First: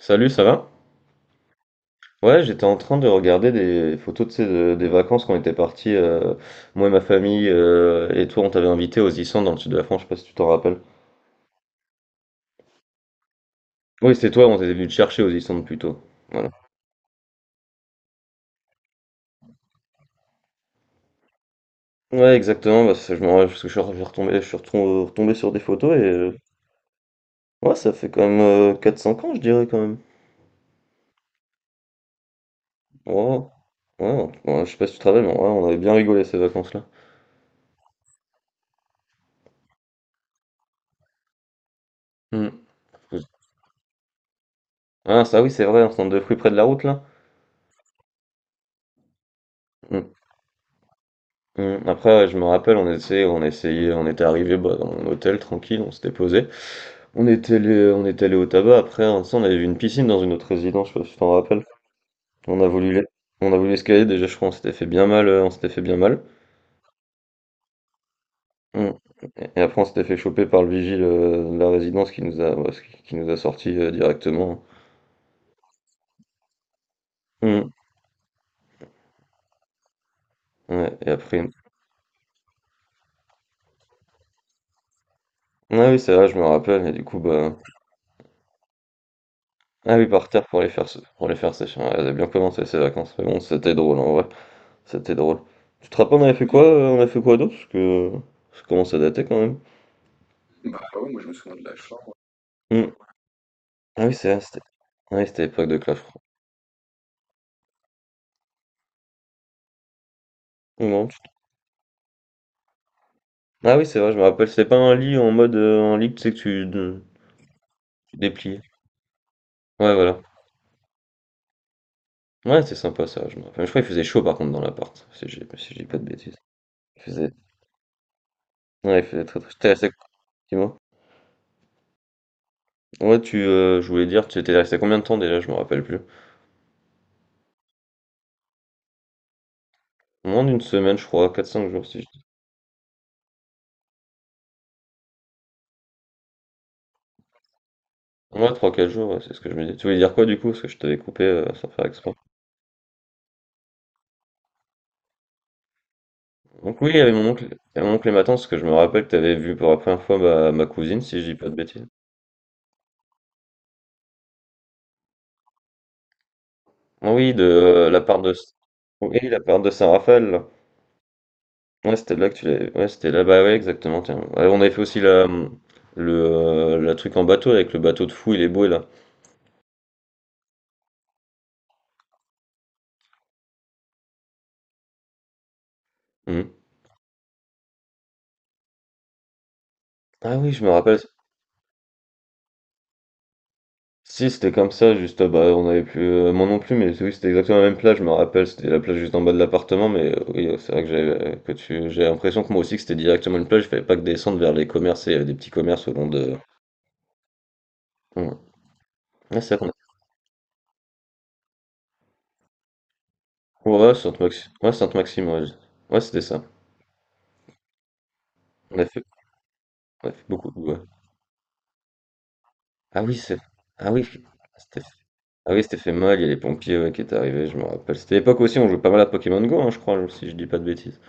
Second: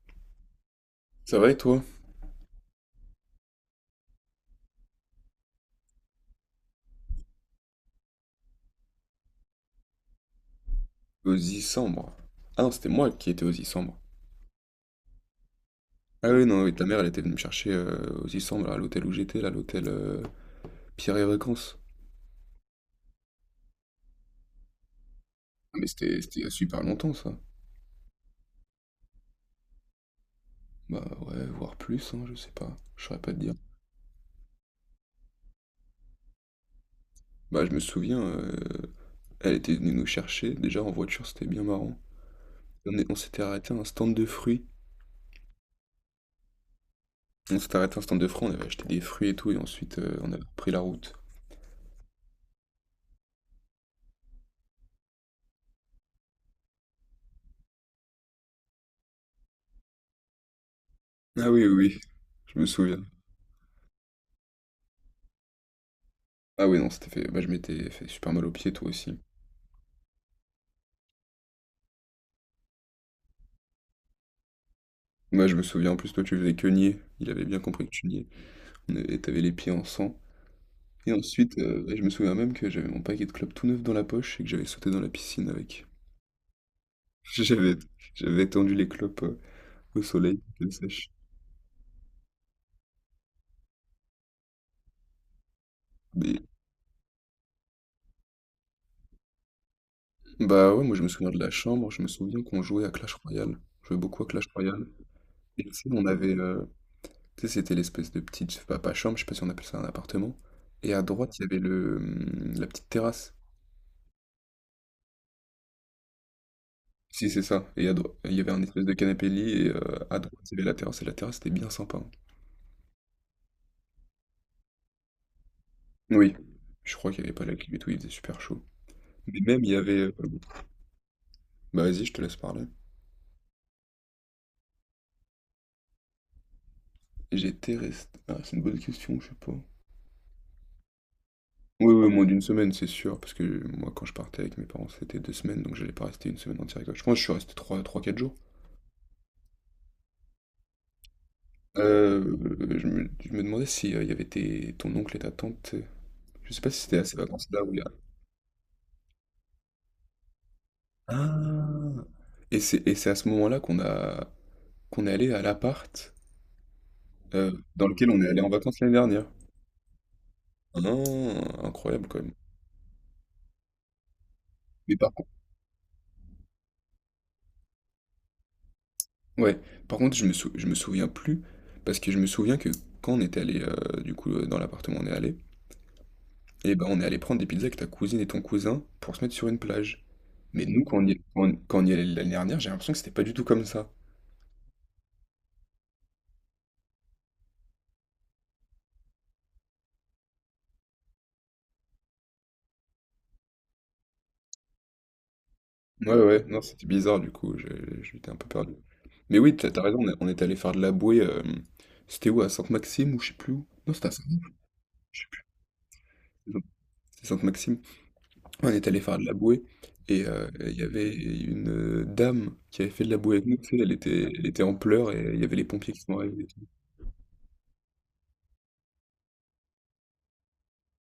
Salut, ça va? Ça va et toi? Ouais, j'étais en train de regarder des photos, des vacances qu'on était partis, moi et ma famille, et toi, on t'avait invité aux Issants dans le sud de la France, je sais pas si tu t'en rappelles. Aux Issambres. Ah non, c'était moi qui étais aux Issambres. Oui, c'était toi, on t'était venu te chercher aux Issants plutôt. Ah oui, Voilà. non, oui, ta mère, elle était venue me chercher aux Issambres, là, à l'hôtel où j'étais, là, l'hôtel Pierre et Vacances. Ouais, exactement, parce que je me rappelle, parce que retombé, je suis retombé sur des Ah, mais photos, et c'était c'était il y a super longtemps, ça. ouais, ça fait quand même 4-5 ans, je dirais, quand même. Bah ouais, voire plus, hein, je sais pas. Je saurais pas te Ouais, dire. ouais, ouais, ouais, je sais pas si tu te rappelles, mais ouais, on avait bien rigolé ces vacances-là. Bah je me souviens, euh, Elle était venue nous chercher, déjà en voiture, c'était bien marrant. Hmm. On s'était arrêté à un stand de fruits. Ah, ça oui, c'est vrai, on centre de fruits près de la route, là. On s'était arrêté à un stand de fruits, on avait acheté des fruits et tout, et ensuite Hmm. euh, on avait repris la route. Mmh. Après, ouais, je me rappelle, on essayait, on était arrivé bah, dans mon hôtel tranquille, on s'était posé. On était allé au tabac. Après, un instant, on avait vu une piscine dans une autre résidence, je sais pas si tu t'en Ah rappelles. oui, oui, oui, On je me a voulu, souviens. l'es- on a voulu escalader. Déjà, je crois, on s'était fait bien mal. Ah oui, non, c'était fait. Bah, je m'étais fait super mal aux pieds, toi Mmh. aussi. Et après, on s'était fait choper par le vigile de la résidence qui nous a, ouais, qui nous a sorti directement. Moi, je me souviens, en plus, toi, tu faisais que nier. Il avait bien Mmh. compris que tu niais. Et t'avais les pieds en sang. Ouais. Et Et après, ensuite, ouais, je me souviens même que j'avais mon paquet de clopes tout neuf dans la poche et que j'avais sauté dans la piscine avec. ah oui, c'est vrai, je me rappelle. Et du coup, bah, J'avais, J'avais tendu les clopes ah au oui, par soleil, terre qu'elles sèchent. pour les faire sécher. Ouais, elles avaient bien commencé ces vacances, mais bon, c'était drôle en vrai. C'était drôle. Tu te rappelles, on avait Mais, fait quoi, on a fait quoi d'autre? Parce que ça commence à dater quand même. Bah ouais, moi, je me souviens de la chambre. Je me souviens qu'on jouait à Mmh. Clash Royale. On jouait Ah oui, beaucoup à c'est vrai, Clash c'était Royale. ah oui, c'était Et l'époque tu de sais, Clash Royale. Tu sais, c'était l'espèce de petite... Je sais pas, pas chambre, je sais pas si on appelle ça un appartement. Et à Non, tu droite, il y avait la petite terrasse. ah oui, c'est vrai, je me rappelle, c'était pas un lit en mode, un lit, tu sais, que tu de Si, c'est ça. Tu Il y avait dépliais. un espèce de canapé-lit et Ouais, à voilà. droite, il y avait la terrasse. Et la terrasse, c'était bien sympa, hein. Ouais, c'était sympa ça, je me rappelle. Je crois qu'il faisait chaud par contre dans l'appart, si j'ai si je dis pas de Oui. bêtises. Je Il crois qu'il n'y faisait avait pas la clim et tout, il faisait super chaud. ouais, il faisait Mais très, très même, tu es resté dis-moi? bah vas-y, je te laisse parler. Ouais, tu, je voulais dire, tu étais resté combien de temps déjà? Je me rappelle plus. J'étais resté... Ah, c'est une bonne question, je sais pas. Moins d'une semaine, je crois, quatre cinq jours Oui, si je oui, dis moins d'une semaine, c'est sûr. Parce que moi, quand je partais avec mes parents, c'était deux semaines, donc j'allais pas rester une semaine entière avec eux. Je pense que je suis resté trois, trois, quatre jours. ouais, 3-4 jours, ouais, c'est ce que je me dis. Tu voulais dire quoi du coup? Parce que je t'avais coupé, sans faire exprès. Euh, je me demandais si il y avait ton oncle et ta tante. Je sais pas Donc si oui, il c'était y à avait ces mon oncle, vacances-là où il y a... et ma tante, parce que je me rappelle que tu avais vu pour la première fois ma cousine, si je dis pas de bêtises. Ah! Et c'est à ce moment-là qu'on a. Qu'on est allé à l'appart, Ah oui, de heu, dans la lequel on part est de... allé en vacances l'année Oui, dernière. la part de Saint-Raphaël, là. Ah! Ouais, Incroyable c'était quand là que même. tu l'avais... Ouais, c'était là, bah ouais, exactement, tiens. Ouais, on avait fait Mais aussi par la, contre le, la truc en bateau, avec le bateau de fou, il est beau, là. ouais, par contre je me souviens plus, parce que je me souviens que quand on était allé, du coup, dans l'appartement où on est allé, Mhm. et ben, on est allé prendre des pizzas avec ta cousine et ton cousin pour se mettre sur une plage. Ah oui, je Mais me nous quand rappelle. on y est quand quand on y est allés l'année dernière, j'ai l'impression que c'était pas du tout comme ça. Si, c'était comme ça, juste, bah, on avait plus, moi non plus, mais oui, c'était exactement la même plage, je me rappelle, c'était la plage juste en bas de l'appartement, mais oui, c'est vrai que j'avais que tu j'ai l'impression que moi aussi que c'était directement une plage, il fallait pas que descendre vers les commerces et il y avait des petits commerces au long Ouais, de ouais, non, c'était bizarre du coup, je j'étais mmh. un peu perdu. Mais Ouais, c'est oui, t'as vrai as raison, on est allés faire de la bouée, hem, c'était où? À Sainte-Maxime ou je sais plus où. qu'on a ouais, Non, ouais, c'était à Sainte-Maxi ouais, Sainte-Maxime, ouais, je- ouais, c'était ça. Sainte-Maxime. On On a est allé fait faire de la bouée on a fait et beaucoup il ouais. y avait une dame qui avait Ah fait de oui, la bouée c'est avec nous, tu sais, ah oui, elle était en c'était pleurs et il y ah avait oui, les c'était fait pompiers qui mal, sont il y a les arrivés et tout. pompiers, ouais, qui étaient arrivés, je me rappelle. C'était l'époque aussi, on jouait pas mal à Pokémon Go, hein, je crois, si je dis pas de bêtises,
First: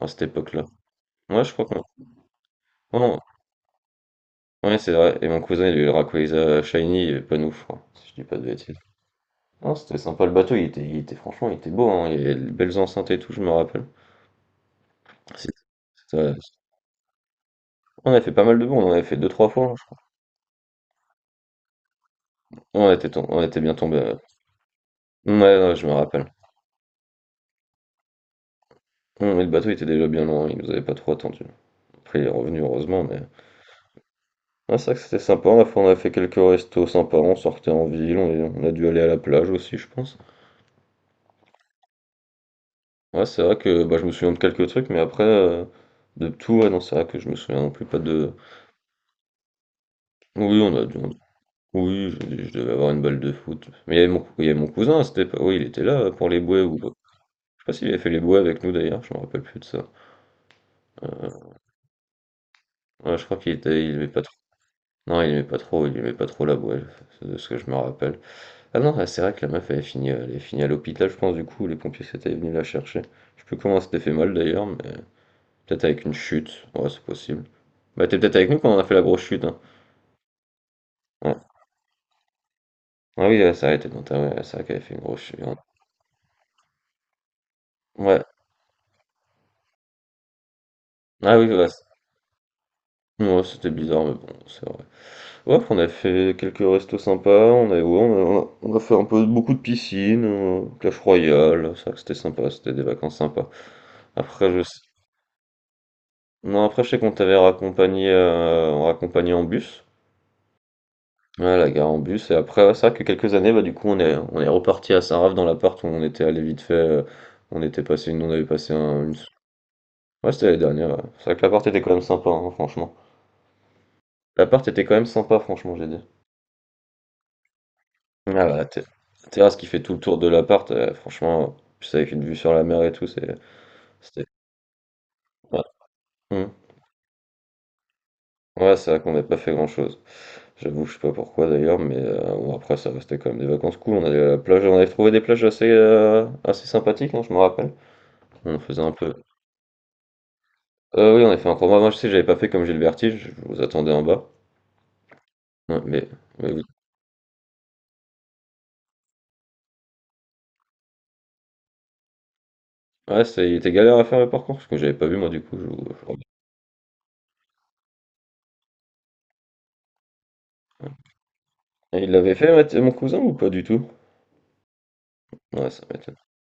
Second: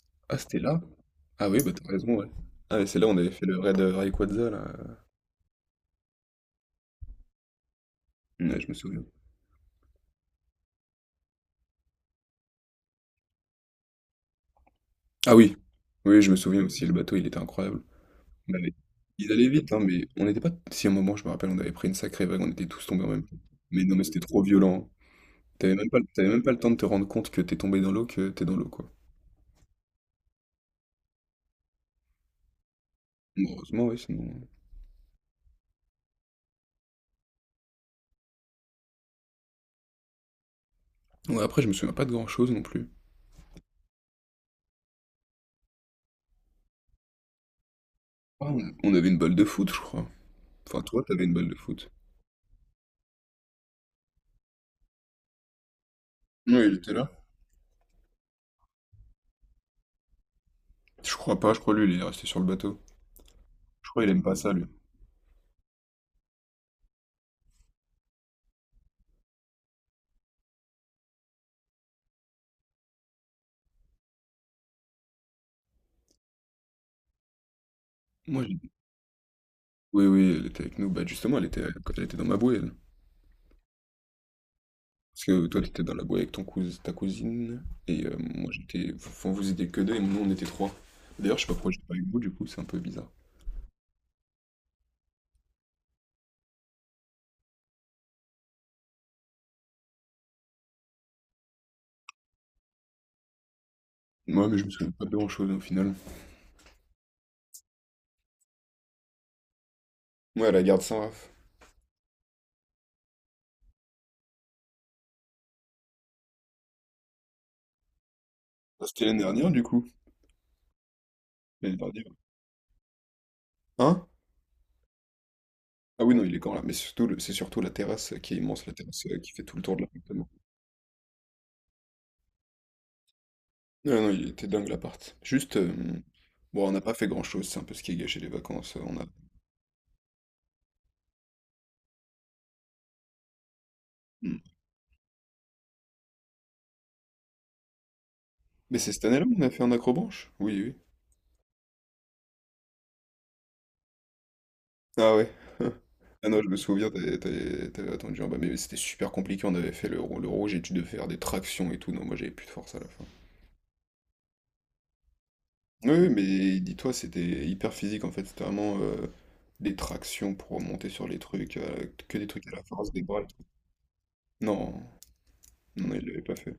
à cette Ah, c'était époque-là. là? Ouais, Ah je oui, crois bah, qu'on t'as raison, ouais. Ah, et c'est là où on ouais, avait fait le raid Rayquaza là, ouais, c'est vrai, et mon cousin, il a eu le Rayquaza shiny, il pas nous, je crois, si je dis pas de ouais, je me bêtises. souviens. Non, c'était sympa le bateau, il était franchement, il était beau, hein, il y avait de belles enceintes et tout, je me rappelle. Ah C'est- oui! Oui, je c'est- me souviens aussi, le bateau, il était incroyable. On a fait pas On mal de avait bons, on en avait fait deux, Ils trois allaient fois, vite, hein, hein, je crois. mais on n'était pas si à un moment, je me rappelle, on avait pris une sacrée vague, on était tous On tombés était, en tom- même temps. on était bien Mais non, tombé. mais Ouais, c'était trop violent, hein. ouais, ouais, je me T'avais rappelle. même pas le temps de te rendre compte que t'es tombé dans l'eau, que t'es dans l'eau, quoi. Non, mais le bateau était déjà bien loin, il nous avait pas trop attendu. Après, il est revenu, heureusement, mais. Heureusement, oui, sinon Ouais, c'est vrai que c'était sympa, on a fait quelques restos sympas, on sortait en ville, on, est- on a dû aller à la plage aussi, je pense. ouais, après, je me souviens pas de grand-chose non plus. Ouais, c'est vrai que bah, je me souviens de quelques trucs, mais après, de tout, ouais, non, c'est vrai que je me souviens non plus pas de Ah, on avait une balle de foot, je crois. oui, on Enfin, a dû toi, t'avais une balle de foot. oui, je devais avoir une balle de foot. Mais il y avait mon il y avait mon cousin c'était cette oui, il était là pour les Oui, bouées il ou je sais était là. pas s'il avait fait les bouées avec nous d'ailleurs, je me rappelle plus de ça. Je crois Heu, pas, je crois lui, il est resté sur le bateau. ouais, je crois qu'il était il Je crois aimait il pas aime pas trop ça, lui. non, il aimait pas trop la bouée, c'est de ce que je me rappelle. Ah non, ah, c'est vrai que la meuf, elle est finie à l'hôpital, je pense, du coup, les pompiers s'étaient venus la chercher. Je sais plus comment elle s'était fait mal d'ailleurs, mais peut-être avec une chute, ouais, c'est possible. Bah, t'es peut-être Moi, avec nous quand j'ai... on a fait la grosse chute, hein. Oui, oui, elle était avec nous. Bah, Ouais. justement, quand elle était dans ma bouée, elle. Ah oui, elle s'est arrêtée dans ta, ouais, ouais, c'est vrai qu'elle avait fait une grosse Parce chute. que toi, t'étais dans la bouée avec ton cous... ta cousine. Et Ouais. moi, j'étais. Enfin, vous étiez que deux et nous, on était trois. Ah D'ailleurs, je oui, sais pas ouais. pourquoi c- j'étais pas avec vous, du coup, c'est un peu bizarre. ouais, c'était bizarre, mais bon, c'est vrai. Ouais, après, on a fait quelques restos sympas, on a, ouais, on a fait un peu beaucoup de piscine, Clash Royale, c'est vrai que c'était sympa, c'était des vacances sympas. Moi Après, mais je je me sais... souviens pas de grand-chose au final. Non, après, je sais qu'on t'avait raccompagné, raccompagné en bus. Ouais, à la garde Saint-Raph. Ouais, la gare en bus. Et après, ouais, c'est vrai que quelques années, bah, du coup, on est reparti à Saint-Raph dans l'appart où on était allé vite fait. On était passé une, on avait passé Ah, un, c'était une... l'année dernière, du coup. Ouais, c'était l'année dernière. Ouais. C'est vrai que l'appart L'année était quand même dernière. sympa, hein, franchement. Hein? L'appart était quand même sympa, franchement, j'ai dit. Ah oui, non, il est quand là. Mais surtout, c'est surtout la terrasse Ah, qui est bah, la immense, la ter- terrasse la qui fait terrasse tout le qui tour fait de tout le tour de l'appartement. l'appart, franchement, puis c'est avec une vue sur la mer et tout, c'est, Non, non, c'était. il était dingue l'appart. Ouais, Hmm. Bon, on n'a pas fait grand-chose, c'est un peu ce qui a gâché les Ouais, vacances. C'est On vrai a... qu'on n'a pas fait grand-chose. J'avoue, je sais pas pourquoi d'ailleurs, mais bon, après, ça restait quand même des vacances cool. On allait à Hmm. la plage, on avait trouvé des plages assez, assez sympathiques, hein, je me rappelle. On Mais faisait c'est un cette peu. année-là qu'on a fait un accrobranche? Oui, oui. Oui, on a fait un combat. Moi, je sais, j'avais pas fait comme j'ai le vertige, je vous attendais en bas. Ah ouais. Ouais, Ah non, je mais me oui. souviens, t'avais attendu en bas, mais oui, c'était super compliqué, on avait fait le rouge et tu devais faire des tractions et tout. Non, moi j'avais plus de force à la fin. Ouais, c'est il était galère à faire le parcours parce que j'avais pas vu moi du coup, je Oui, oui, mais dis-toi, c'était hyper physique en fait, c'était vraiment des tractions pour monter sur les trucs, et il que des l'avait trucs à fait, la ouais, t mon force des cousin bras, et ou tout. pas du tout? Non, Ouais, ça non, il m'étonne. l'avait pas fait.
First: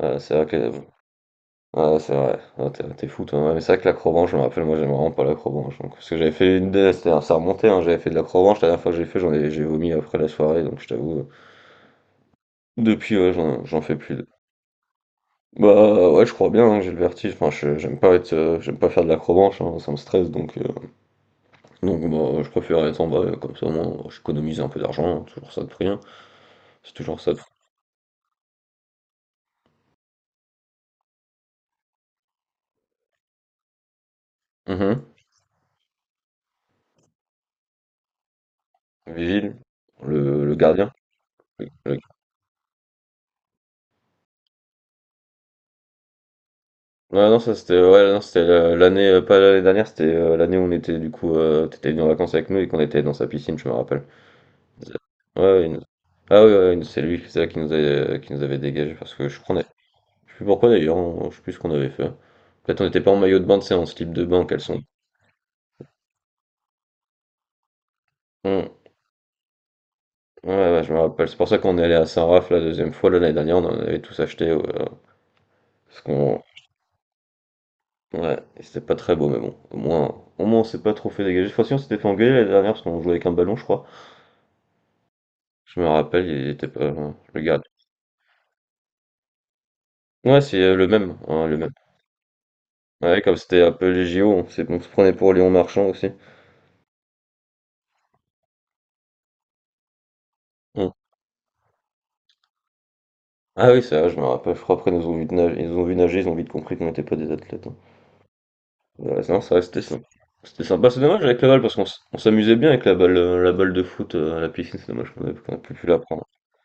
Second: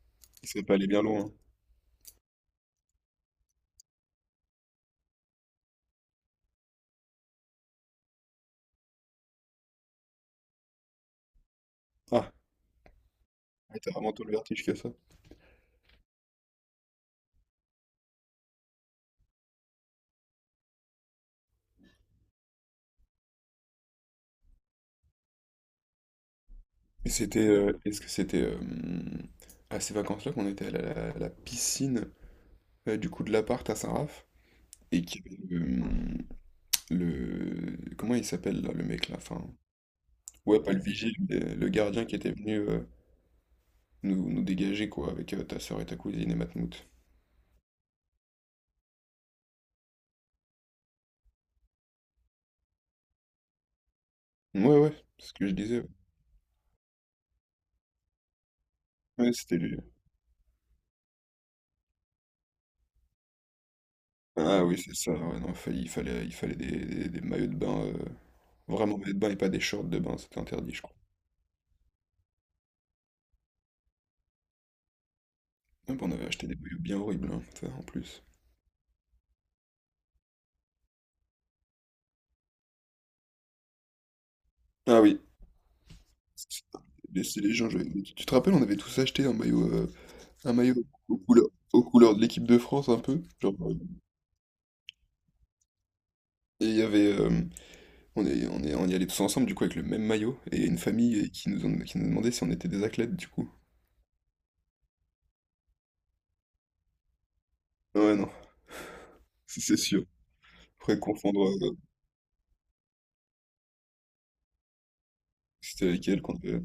Ouais, c'est vrai Il serait que pas allé bien loin, hein. ouais, c'est vrai. Ah, tu es fou toi. Ouais, mais c'est vrai que l'acrobranche, je me rappelle, moi j'aime vraiment pas l'acrobranche donc parce que j'avais fait une des c'était ça remontait, hein, j'avais fait de l'acrobranche, la dernière fois que j'ai fait, j'ai vomi après la soirée donc je t'avoue, Ah, depuis, ouais, ouais, j'en t'as fais vraiment plus tout de le vertige que ça. bah, ouais, je crois bien, hein, j'ai le vertige, enfin je j'aime pas être, j'aime pas faire de l'acrobranche, hein, ça me stresse donc donc bah, je préfère les balles, comme ça au moins j'économise un peu d'argent, toujours ça de prix, hein. C'est Et toujours ça de prix. Est-ce que c'était à ces vacances-là qu'on était à la piscine du coup de l'appart à Saint-Raph Mmh et qu'il y avait comment il s'appelle là, le mec là, enfin, vigile, le ouais pas le gardien. vigile, mais le Le gardien qui était venu nous dégager quoi avec ta soeur et ta cousine et Matmout. ouais non ça c'était ouais non c'était le l'année, pas l'année dernière, c'était, l'année où on était du coup, tu venu en vacances avec nous et qu'on était dans sa piscine, je me rappelle. Ouais ouais, c'est ce Ouais, que je ouais, il disais. nous Ouais, ah oui, ouais, ouais, c'est lui, c'est là qui nous avait qu'il nous avait dégagés parce que ouais, je c'était prenais. lui. Je sais plus pourquoi d'ailleurs, on je sais plus ce qu'on avait fait. Peut-être on n'était pas en maillot de bain, tu sais, en slip de bain, en Ah oui caleçon. c'est ça. Ouais, non, il fallait des maillots de bain, Mmh. vraiment maillots de bain et pas des shorts de bain, c'était Ouais, interdit je ouais, je crois. me rappelle. C'est pour ça qu'on est allé à Saint-Raph la deuxième fois. Là, l'année dernière, on en avait tous acheté. Ah, Parce bah, on avait qu'on. acheté des maillots bien horribles hein, ça, en plus. Ouais, et c'était pas très beau, mais bon. Au moins on s'est pas trop fait dégager. Cette fois-ci, on s'était fait engueuler l'année dernière parce qu'on jouait avec un ballon, je crois. Ah oui. Je me rappelle, il était pas. Laisser Le les garde. gens, je- Mais tu te rappelles, on avait tous acheté un maillot, Ouais, un c'est maillot le même, aux hein, couleurs, le même. aux couleurs de l'équipe de France un peu. Ouais, comme c'était un peu les JO, on se prenait pour Léon Marchand aussi. Et on y allait tous ensemble du coup avec le même maillot et une Hum. famille qui qui nous demandait si on était des athlètes du coup. Ah oui, c'est vrai, je me rappelle. Je crois après, ils nous ont vu nager, ils ont vite compris qu'on n'était pas des athlètes, hein. Ouais non, Ouais, non, ça c'est restait sympa. sûr. C'était sympa. Bah, Faudrait c'est dommage avec confondre, la balle parce euh, on s'amusait bien avec la balle de foot à la piscine, c'est dommage qu'on ait plus pu C'était la avec elle prendre. quand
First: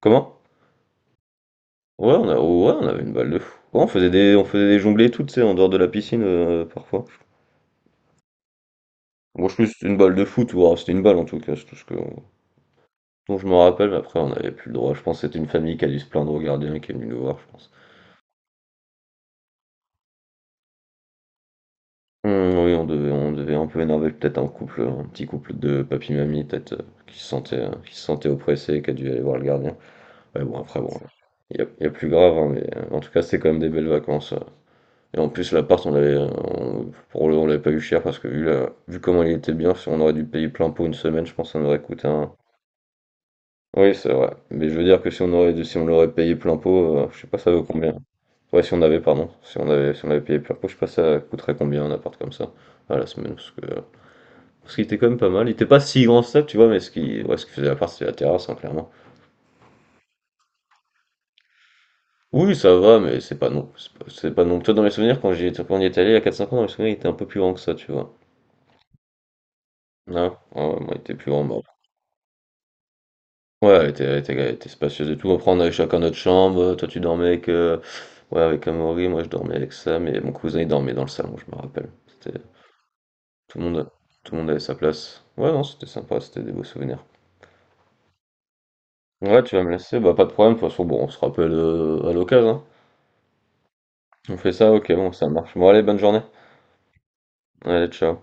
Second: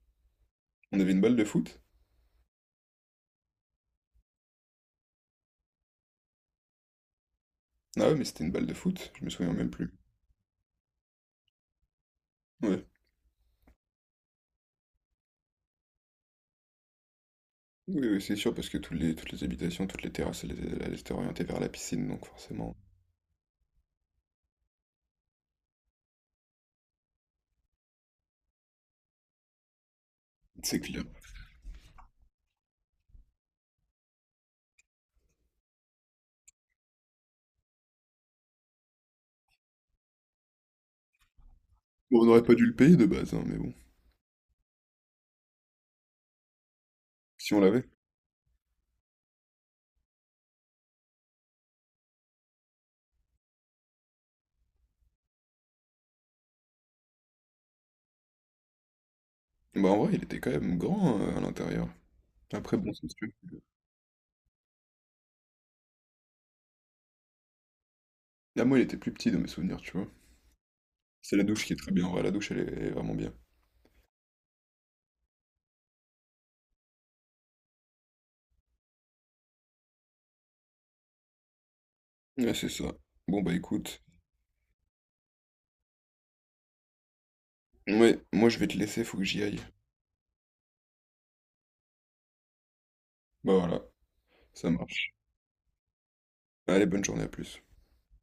Comment? on avait une balle de foot. Ouais, on a, ouais, on avait une balle de foot. Ouais, on faisait des jonglées toutes, tu sais, en dehors de la piscine parfois. Ah ouais, mais c'était une balle de foot, je me Moi, souviens je pense même que c'était plus. une balle de foot, ou alors c'était une balle en tout cas, c'est tout ce que, Ouais. dont je me rappelle. Mais après, on n'avait plus le droit. Je pense que c'était une famille qui a dû se plaindre au gardien qui est venu nous voir, je pense. Oui, oui, c'est sûr parce que toutes toutes les habitations, toutes les terrasses, elles étaient orientées vers la piscine donc Oui, forcément, on devait un peu énerver peut-être un couple, un petit couple de papy-mamie, peut-être, qui se sentait oppressé et qui a dû aller voir le gardien. Ouais, bon, c'est après, bon, clair. Il y a plus grave, hein, mais en tout cas, c'était quand même des belles vacances. Et en plus, l'appart, on l'avait, on l'avait pas eu cher parce que vu comment il était bien, si on aurait dû payer plein pot une semaine, je pense que ça nous aurait coûté Bon, on un. n'aurait pas dû le payer de base, hein, mais bon. Oui, c'est vrai. Mais je veux dire que si on l'aurait payé plein pot, je sais pas, ça Si on vaut l'avait. combien. Ouais, si on avait, pardon, si on avait, si on avait payé plein pot, je sais pas, ça coûterait combien un appart comme ça à la semaine, parce qu'il était quand même pas mal. Il était pas si grand que ça, tu vois, mais ce qui faisait l'appart, c'était la terrasse, hein, clairement. Bah, en vrai, il était quand même grand, à l'intérieur. Oui, ça Après, bon, va, c'est mais sûr. C'est pas non toi dans mes souvenirs quand j'y étais quand on y est allé il y a quatre cinq ans, dans mes souvenirs, il était un peu plus grand que ça, tu vois? Ah, moi, il était plus petit dans mes souvenirs, tu vois? Non? Ouais, ouais, moi, il était plus C'est grand, la bon. douche qui est très bien, en vrai, la douche, elle est vraiment bien. Ouais, elle était spacieuse et tout. Après, on avait chacun notre chambre. Toi, tu dormais avec, ouais, avec Amaury, moi, je dormais avec Sam et mon cousin, il dormait dans le salon, je me rappelle. C'était Ouais, c'est ça. Bon, bah, tout le monde écoute, tout le monde avait sa place. Ouais, non, c'était sympa, c'était des beaux souvenirs. ouais, moi, je vais te laisser, faut que j'y Ouais, tu aille. vas me laisser, bah pas de problème, de toute façon, bon, on se rappelle à l'occasion, hein. Bah, voilà, On fait ça ça, ok, bon, marche. ça marche. Bon, allez, bonne journée. Allez, bonne journée, à plus. Allez, ciao.